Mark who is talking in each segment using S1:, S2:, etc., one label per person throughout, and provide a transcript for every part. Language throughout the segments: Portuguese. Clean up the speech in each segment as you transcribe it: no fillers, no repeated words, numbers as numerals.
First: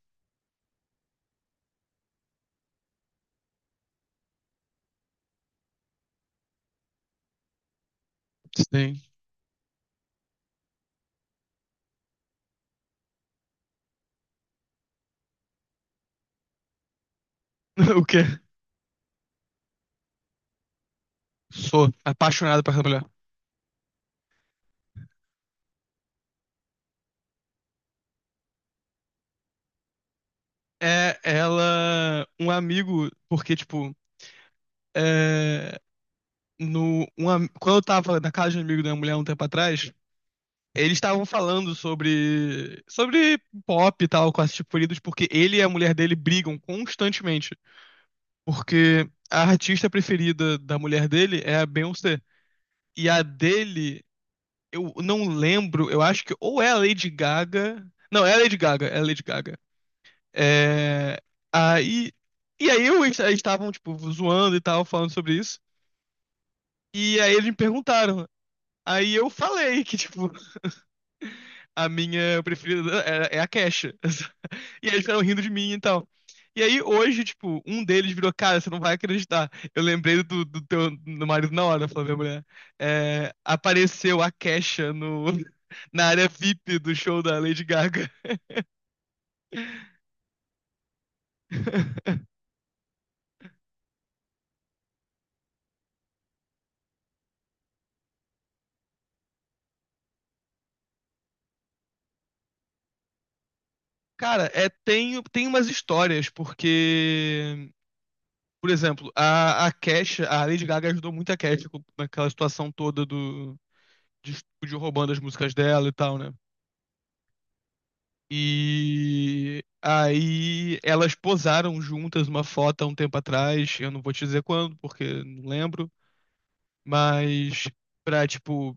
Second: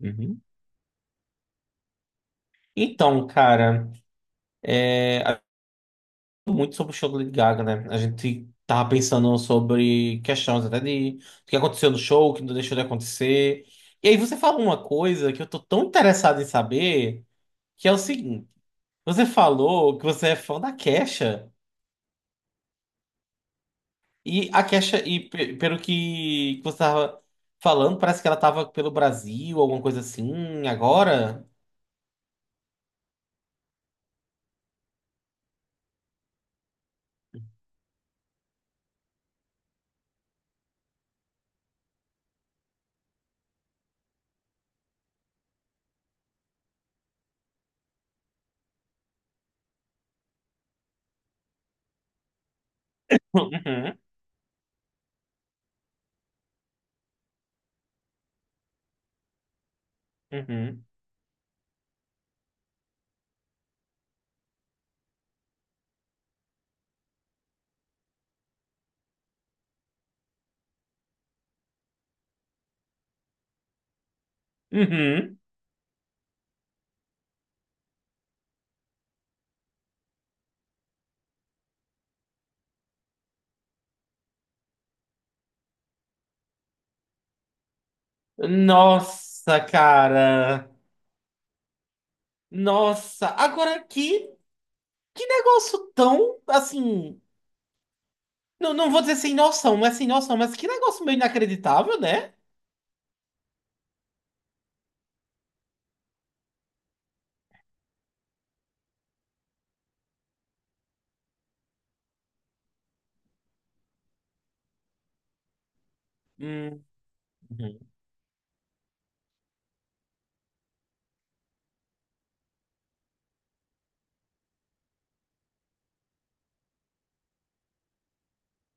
S1: Uhum. Então, cara, é, a- muito sobre o show do Lady Gaga, né? A gente tava
S2: Sim.
S1: pensando sobre questões até de o que aconteceu no show, o que não deixou de acontecer. E aí você falou uma coisa que eu tô tão interessado em saber, que é o
S2: O quê?
S1: seguinte: você falou que você é fã da Kesha,
S2: Sou apaixonado por essa mulher.
S1: e a Kesha, e pelo que você tava falando, parece que ela tava pelo Brasil, alguma coisa assim,
S2: É
S1: agora.
S2: ela, um amigo, porque, tipo, é, no, um am- quando eu tava na casa de um amigo da minha mulher um tempo atrás, eles estavam falando sobre pop e tal, com esses preferidos, porque ele e a mulher dele brigam constantemente. Porque a artista preferida da mulher dele é a Beyoncé. E a dele, eu não lembro, eu acho que ou é a Lady Gaga. Não, é a Lady Gaga, é a Lady Gaga.
S1: Uhum, uhum,
S2: É, aí, e aí eu, eles eles estavam, tipo, zoando e tal, falando sobre isso. E aí eles me perguntaram. Aí eu falei que, tipo, a minha preferida é a Kesha. E aí eles ficaram
S1: uhum.
S2: rindo de mim e tal. E aí hoje, tipo, um deles virou, cara, você não vai acreditar. Eu lembrei do teu do marido na hora, falou minha mulher. É, apareceu a Kesha no, na área VIP do show da Lady Gaga.
S1: Nossa, cara. Nossa, que negócio tão, assim, não, não vou dizer sem noção, não é sem noção, mas que negócio meio inacreditável, né?
S2: Cara, é, tem umas histórias, porque por exemplo, a Kesha, a Lady Gaga ajudou muito a Kesha com- naquela situação toda do, de estúdio roubando as músicas dela e tal, né?
S1: Hum, uhum.
S2: E aí elas posaram juntas uma foto há um tempo atrás, eu não vou te dizer quando, porque não lembro, mas pra, tipo,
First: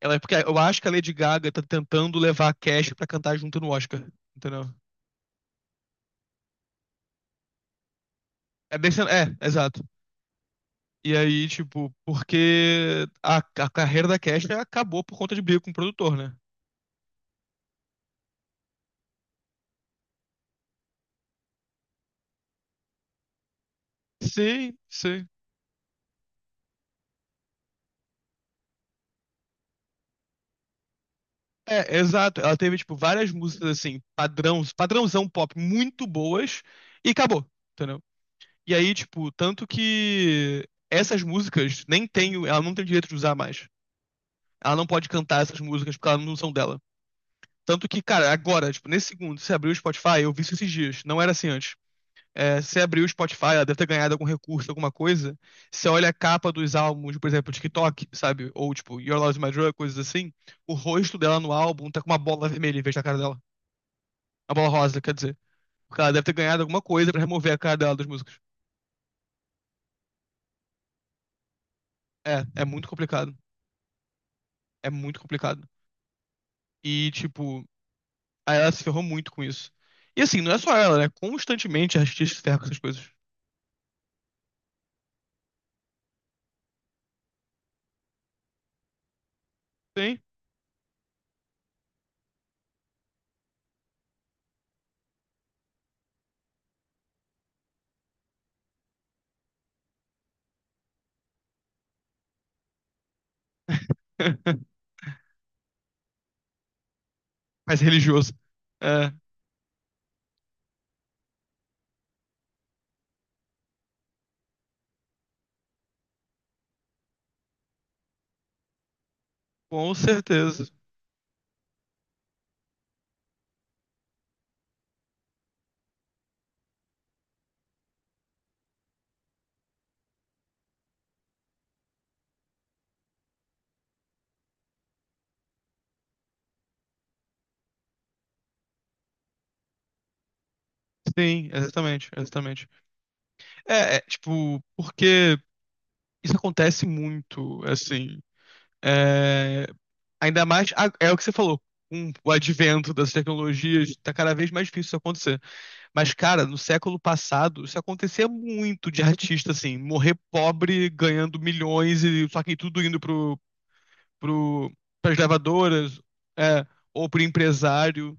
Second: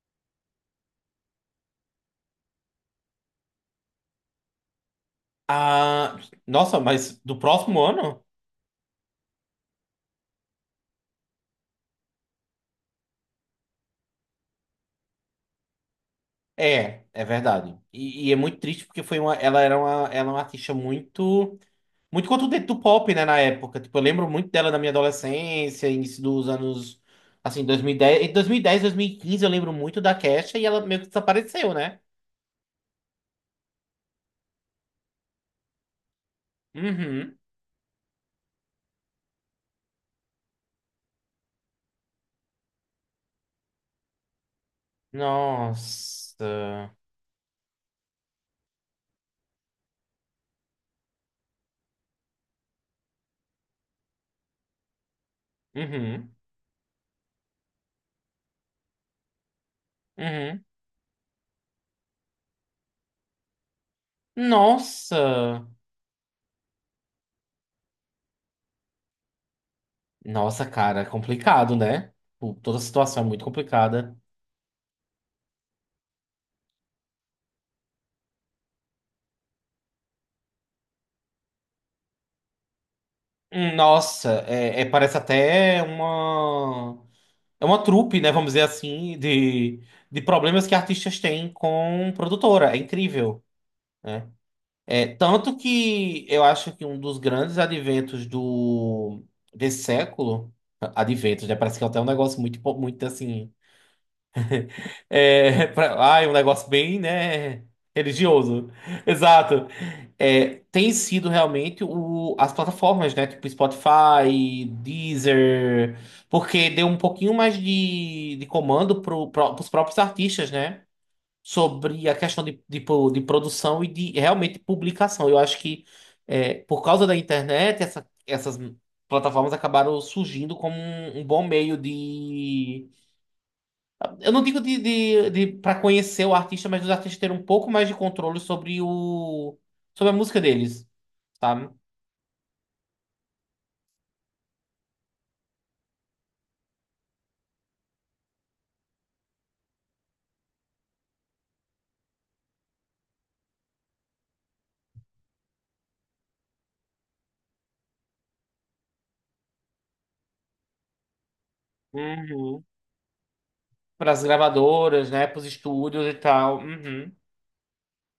S2: ela, porque eu acho que a Lady Gaga tá tentando levar a Kesha pra cantar junto no Oscar, entendeu?
S1: Ah, nossa, mas do próximo ano?
S2: É, desse, é, exato. E aí, tipo, porque a carreira da Kesha acabou por conta de briga com o produtor, né?
S1: É, é verdade. E é muito triste porque foi uma, ela era uma, ela é uma artista muito, muito contundente do pop, né, na época. Tipo, eu lembro muito dela
S2: Sim,
S1: na minha
S2: sim.
S1: adolescência, início dos anos, assim, 2010, entre 2010 e 2015 eu lembro muito da Kesha e ela meio que desapareceu,
S2: É,
S1: né?
S2: exato. Ela teve, tipo, várias músicas, assim, padrão, padrãozão pop muito boas e
S1: Uhum.
S2: acabou, entendeu? E aí, tipo, tanto que essas músicas nem tem, o ela não tem direito de usar mais. Ela não pode cantar essas músicas porque elas não são dela.
S1: Nossa.
S2: Tanto que, cara, agora, tipo, nesse segundo, você abriu o Spotify, eu vi isso esses dias. Não era assim antes. É, você abriu o Spotify, ela deve ter ganhado algum recurso, alguma coisa. Você olha a
S1: Uhum.
S2: capa dos álbuns, por exemplo, TikTok, sabe? Ou tipo, Your Love is My Drug, coisas assim.
S1: Uhum.
S2: O rosto dela no álbum tá com uma bola vermelha em vez da cara dela. Uma bola rosa, quer dizer.
S1: Nossa.
S2: Porque ela deve ter ganhado alguma coisa pra remover a cara dela das músicas.
S1: Nossa, cara, é complicado, né?
S2: É,
S1: Tipo,
S2: é
S1: toda a
S2: muito
S1: situação é
S2: complicado.
S1: muito complicada.
S2: É muito complicado. E, tipo, aí ela se ferrou muito com isso. E assim, não é só ela, né? Constantemente a artista se ferra com essas coisas.
S1: Nossa, parece até uma. É uma trupe, né? Vamos dizer assim,
S2: Sim.
S1: de problemas que artistas têm com produtora. É incrível, né? É, tanto que eu acho que um dos grandes adventos desse século. Adventos, né? Parece que é até um negócio muito, muito assim. Um negócio bem, né,
S2: Mais religioso.
S1: religioso.
S2: É,
S1: Exato. É, tem sido realmente as plataformas, né, tipo Spotify, Deezer, porque deu um pouquinho mais de comando pros
S2: com
S1: próprios artistas,
S2: certeza.
S1: né, sobre a questão de, de produção e de realmente publicação. Eu acho que é, por causa da internet, essas plataformas acabaram surgindo como um bom meio eu não digo de para conhecer o artista, mas os artistas terem um pouco mais de controle sobre o sobre a música deles,
S2: Sim,
S1: sabe?
S2: exatamente, exatamente. Tipo, porque isso acontece muito, assim. É, ainda mais, é o que você falou, com o advento das tecnologias, tá cada vez mais difícil isso acontecer. Mas, cara, no século passado, isso acontecia muito de artista, assim, morrer pobre, ganhando milhões, e só que
S1: Uhum.
S2: tudo indo
S1: Para as
S2: pro,
S1: gravadoras,
S2: pras
S1: né? Para os
S2: gravadoras,
S1: estúdios e tal.
S2: é, ou
S1: Uhum.
S2: pro empresário.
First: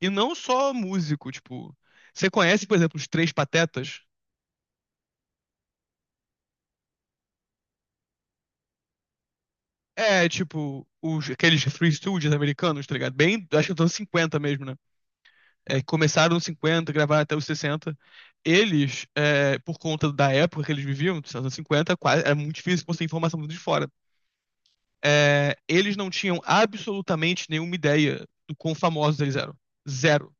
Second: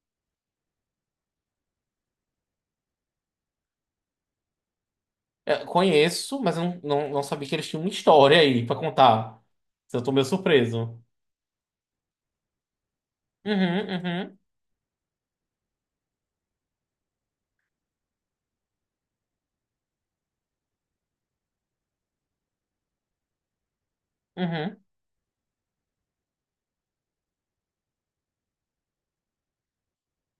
S2: E não só músico, tipo. Você conhece, por exemplo, os Três Patetas?
S1: Eu conheço, mas eu não sabia que eles tinham uma história aí para contar. Eu tô meio
S2: É, tipo,
S1: surpreso.
S2: os, aqueles Free Studios americanos, tá ligado? Bem, acho que estão
S1: Uhum,
S2: 50
S1: uhum,
S2: mesmo, né? É, que começaram nos 50, gravaram até os 60. Eles, é, por conta da época que eles viviam, dos anos 50, quase, era muito difícil conseguir informação de fora.
S1: uhum.
S2: É, eles não tinham absolutamente nenhuma ideia do quão famosos eles eram. Zero.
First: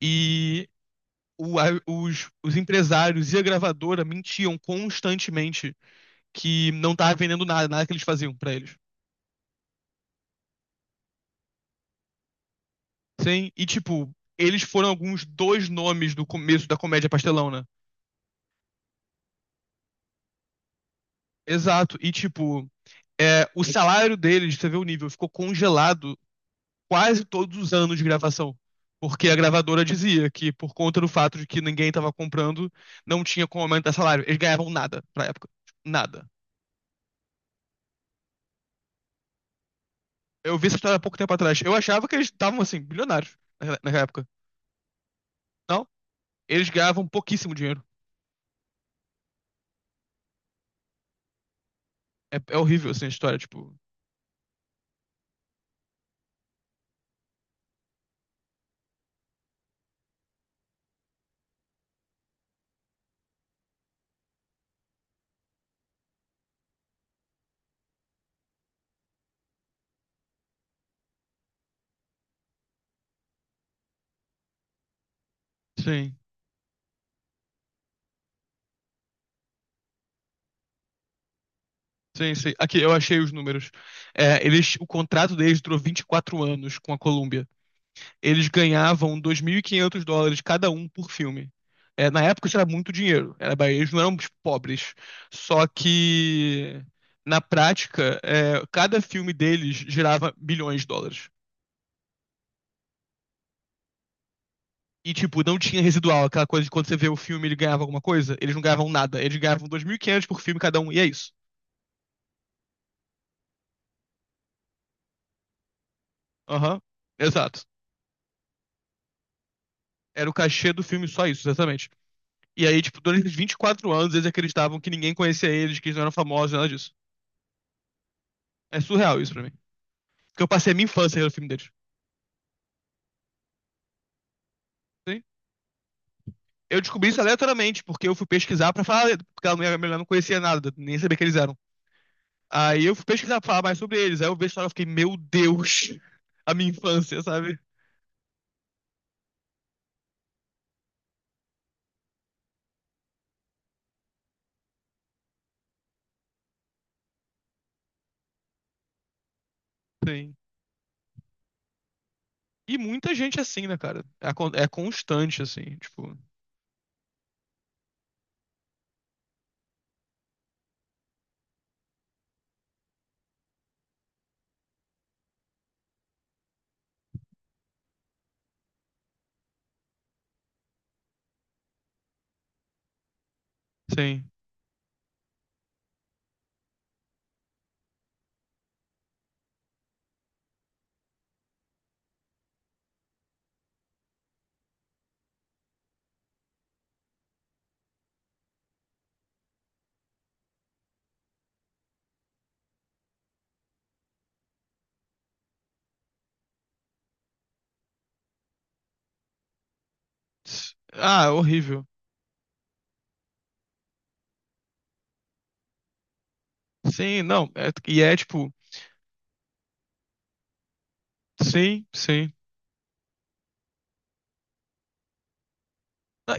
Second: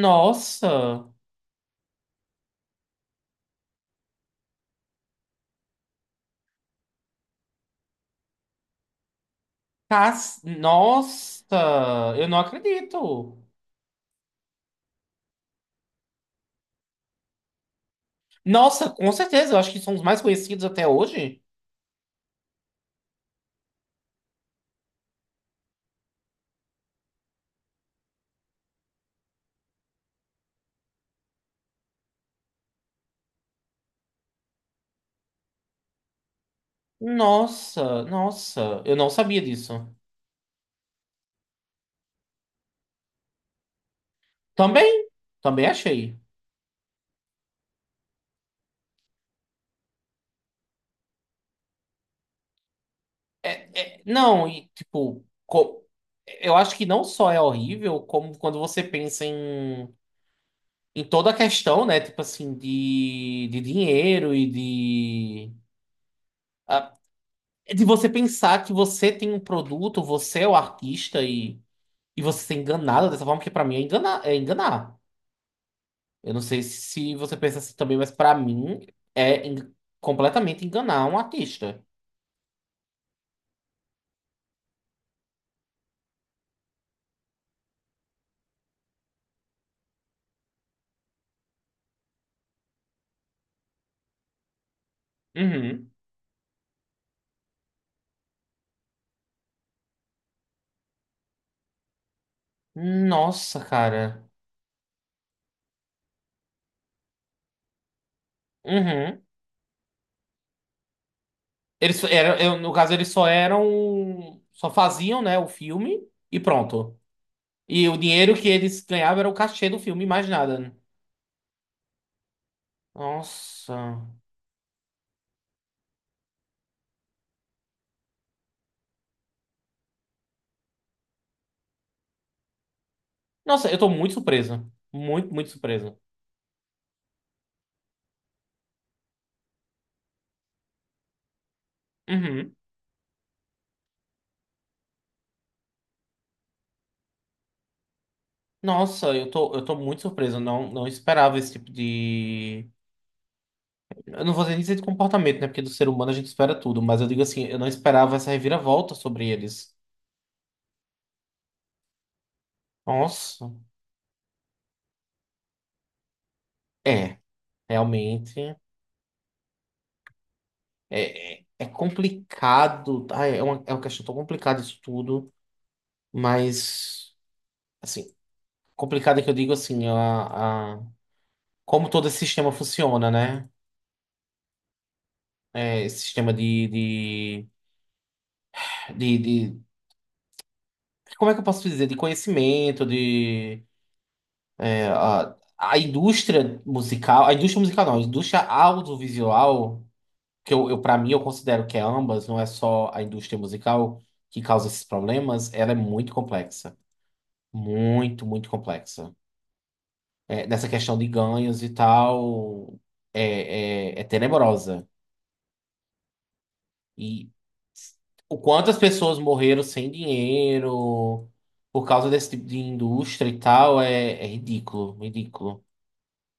S2: E
S1: Nossa,
S2: os empresários e a gravadora mentiam constantemente que não tava vendendo nada, nada que eles faziam pra eles.
S1: Nossa, eu não acredito.
S2: Sim, e tipo, eles foram alguns dois nomes do começo da comédia pastelão, né?
S1: Nossa, com certeza, eu acho que são os mais conhecidos até hoje.
S2: Exato, e tipo, é, o salário deles, você vê o nível, ficou congelado quase todos os anos de gravação. Porque a gravadora dizia que, por conta do fato de que ninguém estava comprando, não tinha como aumentar salário. Eles ganhavam nada pra época. Tipo, nada.
S1: Nossa, nossa, eu não sabia disso.
S2: Eu vi essa história há pouco tempo atrás. Eu achava que eles estavam, assim, bilionários naquela época.
S1: Também, também
S2: Não,
S1: achei.
S2: eles ganhavam pouquíssimo dinheiro. É, é horrível, assim, a história, tipo.
S1: É, é, não, e tipo, co- Eu acho que não só é horrível, como quando você pensa em, em toda a questão, né? Tipo assim, de, dinheiro e de. Ah, é de você pensar que você tem um produto, você é o artista e você ser enganado dessa forma, que pra mim é enganar, é enganar.
S2: Sim.
S1: Eu não sei se você pensa assim também, mas pra mim é en- completamente enganar um artista.
S2: Sim, sim. Aqui, eu achei os números. É, o contrato deles durou 24 anos com a Columbia. Eles ganhavam US$ 2.500 cada um por filme. É, na época isso era muito dinheiro. Era, eles não eram tipo, pobres. Só
S1: Uhum.
S2: que, na prática, cada filme deles gerava milhões de dólares.
S1: Nossa, cara.
S2: E, tipo, não tinha residual, aquela coisa de quando você vê o filme ele ganhava alguma coisa. Eles não ganhavam nada.
S1: Uhum.
S2: Eles ganhavam 2.500 por filme cada um, e é isso.
S1: Eles eram, no caso, eles só eram, só faziam, né, o filme e
S2: Aham,
S1: pronto.
S2: exato.
S1: E o dinheiro que eles ganhavam era o cachê do filme,
S2: Era
S1: mais
S2: o cachê
S1: nada.
S2: do filme, só isso, exatamente. E aí, tipo, durante os 24
S1: Nossa.
S2: anos eles acreditavam que ninguém conhecia eles, que eles não eram famosos, nada disso. É surreal isso pra mim. Porque eu passei a minha infância no filme deles.
S1: Nossa, eu tô muito surpreso.
S2: Sim.
S1: Muito, muito surpreso.
S2: Eu descobri isso aleatoriamente, porque eu fui pesquisar pra falar, porque a minha mulher não conhecia nada, nem sabia que eles eram.
S1: Uhum.
S2: Aí eu fui pesquisar pra falar mais sobre eles. Aí eu vi a história e fiquei, meu Deus, a minha infância, sabe?
S1: Nossa, eu tô muito surpreso. Eu Não, Não esperava esse tipo de. Eu não vou dizer nem dizer de comportamento, né? Porque do ser humano a gente espera tudo. Mas eu digo assim, eu não esperava essa reviravolta sobre eles.
S2: Sim. E muita gente é
S1: Nossa.
S2: assim, né, cara? É, é constante, assim, tipo,
S1: É, realmente. É complicado. Ah, é uma questão tão complicada isso tudo, mas assim, complicada que eu digo assim, como todo esse sistema funciona, né?
S2: sim.
S1: É, esse sistema de, de- como é que eu posso dizer? De conhecimento, de. É, a indústria musical. A indústria musical não, a indústria audiovisual, que eu para mim eu considero que é ambas, não é só a indústria musical que causa esses problemas, ela é muito complexa. Muito, muito complexa. É, nessa questão de
S2: Ah,
S1: ganhos e
S2: horrível.
S1: tal, é tenebrosa.
S2: Sim,
S1: E
S2: não.
S1: o quanto as pessoas morreram sem dinheiro por
S2: Sim,
S1: causa desse
S2: sim.
S1: tipo de indústria e tal, é, é ridículo, ridículo.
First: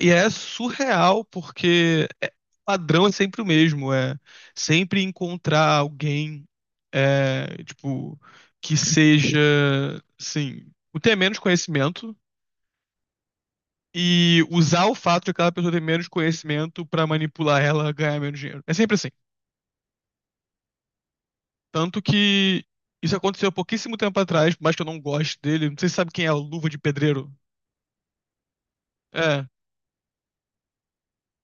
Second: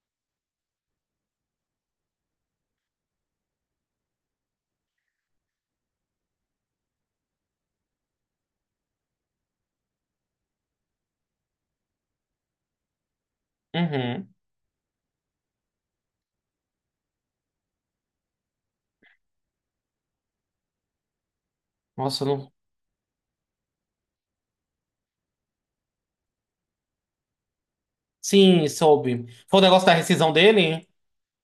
S2: E é surreal, porque o padrão é sempre o mesmo, é sempre encontrar alguém, é, tipo, que seja, assim, o ter menos conhecimento
S1: Uhum.
S2: e usar o fato de aquela pessoa ter menos conhecimento pra manipular ela a ganhar menos dinheiro. É sempre assim. Tanto
S1: Nossa, eu não.
S2: que isso aconteceu há pouquíssimo tempo atrás, por mais que eu não goste dele, não sei se você sabe quem é o Luva de Pedreiro.
S1: Sim, soube.
S2: É.
S1: Foi o negócio da rescisão dele?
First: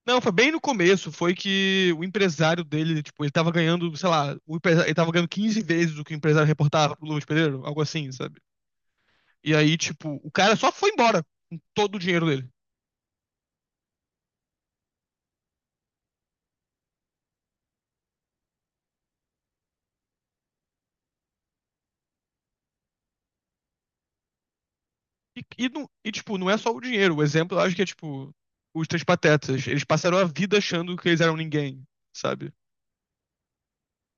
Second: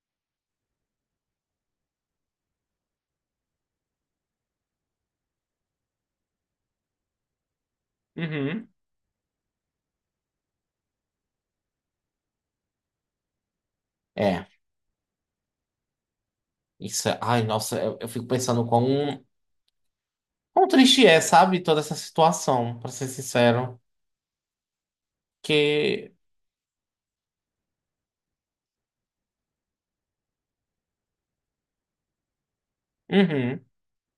S2: Não, foi bem no começo, foi que o empresário dele, tipo, ele tava ganhando, sei lá, o empresário, ele tava ganhando 15 vezes o que o empresário reportava pro Lucas Pedreiro, algo assim, sabe?
S1: Uhum.
S2: E aí, tipo, o cara só foi embora com todo o dinheiro dele.
S1: É, isso. Ai, nossa, eu fico pensando quão triste é, sabe? Toda essa situação, pra ser sincero.
S2: E,
S1: Que.
S2: tipo, não é só o dinheiro, o exemplo eu acho que é, tipo, os Três Patetas. Eles passaram a vida achando que eles eram ninguém, sabe?
S1: Uhum.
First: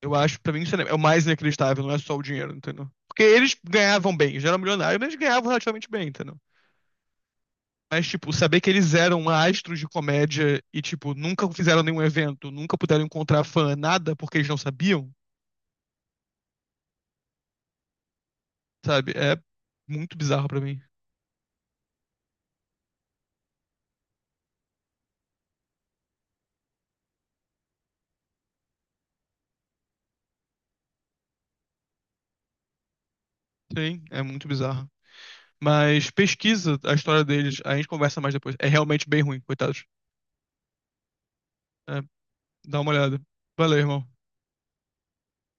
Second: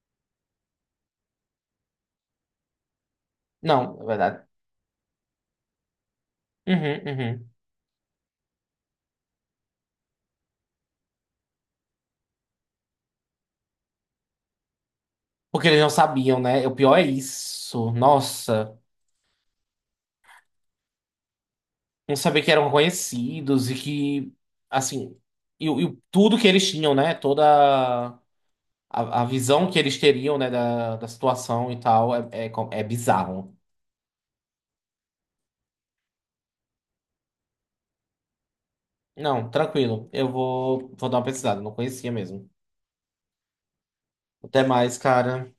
S2: Eu acho, pra mim, isso é o mais inacreditável, não é só o dinheiro, entendeu? Porque eles
S1: Não, é
S2: ganhavam bem, eles
S1: verdade.
S2: já eram milionários, mas eles ganhavam relativamente bem, entendeu?
S1: Uhum, uhum.
S2: Mas, tipo, saber que eles eram astros de comédia e, tipo, nunca fizeram nenhum evento, nunca puderam encontrar fã, nada, porque eles não sabiam,
S1: Porque eles não sabiam, né? O pior é isso. Nossa,
S2: sabe? É muito bizarro pra mim.
S1: não saber que eram conhecidos e que, assim, tudo que eles tinham, né? Toda a visão que eles teriam, né? Da situação e tal, é bizarro.
S2: Sim, é muito bizarro. Mas pesquisa a história deles, a gente conversa mais depois. É realmente bem ruim,
S1: Não,
S2: coitados.
S1: tranquilo. Vou dar uma pesquisada. Não
S2: É,
S1: conhecia mesmo.
S2: dá uma olhada. Valeu, irmão.
S1: Até mais, cara.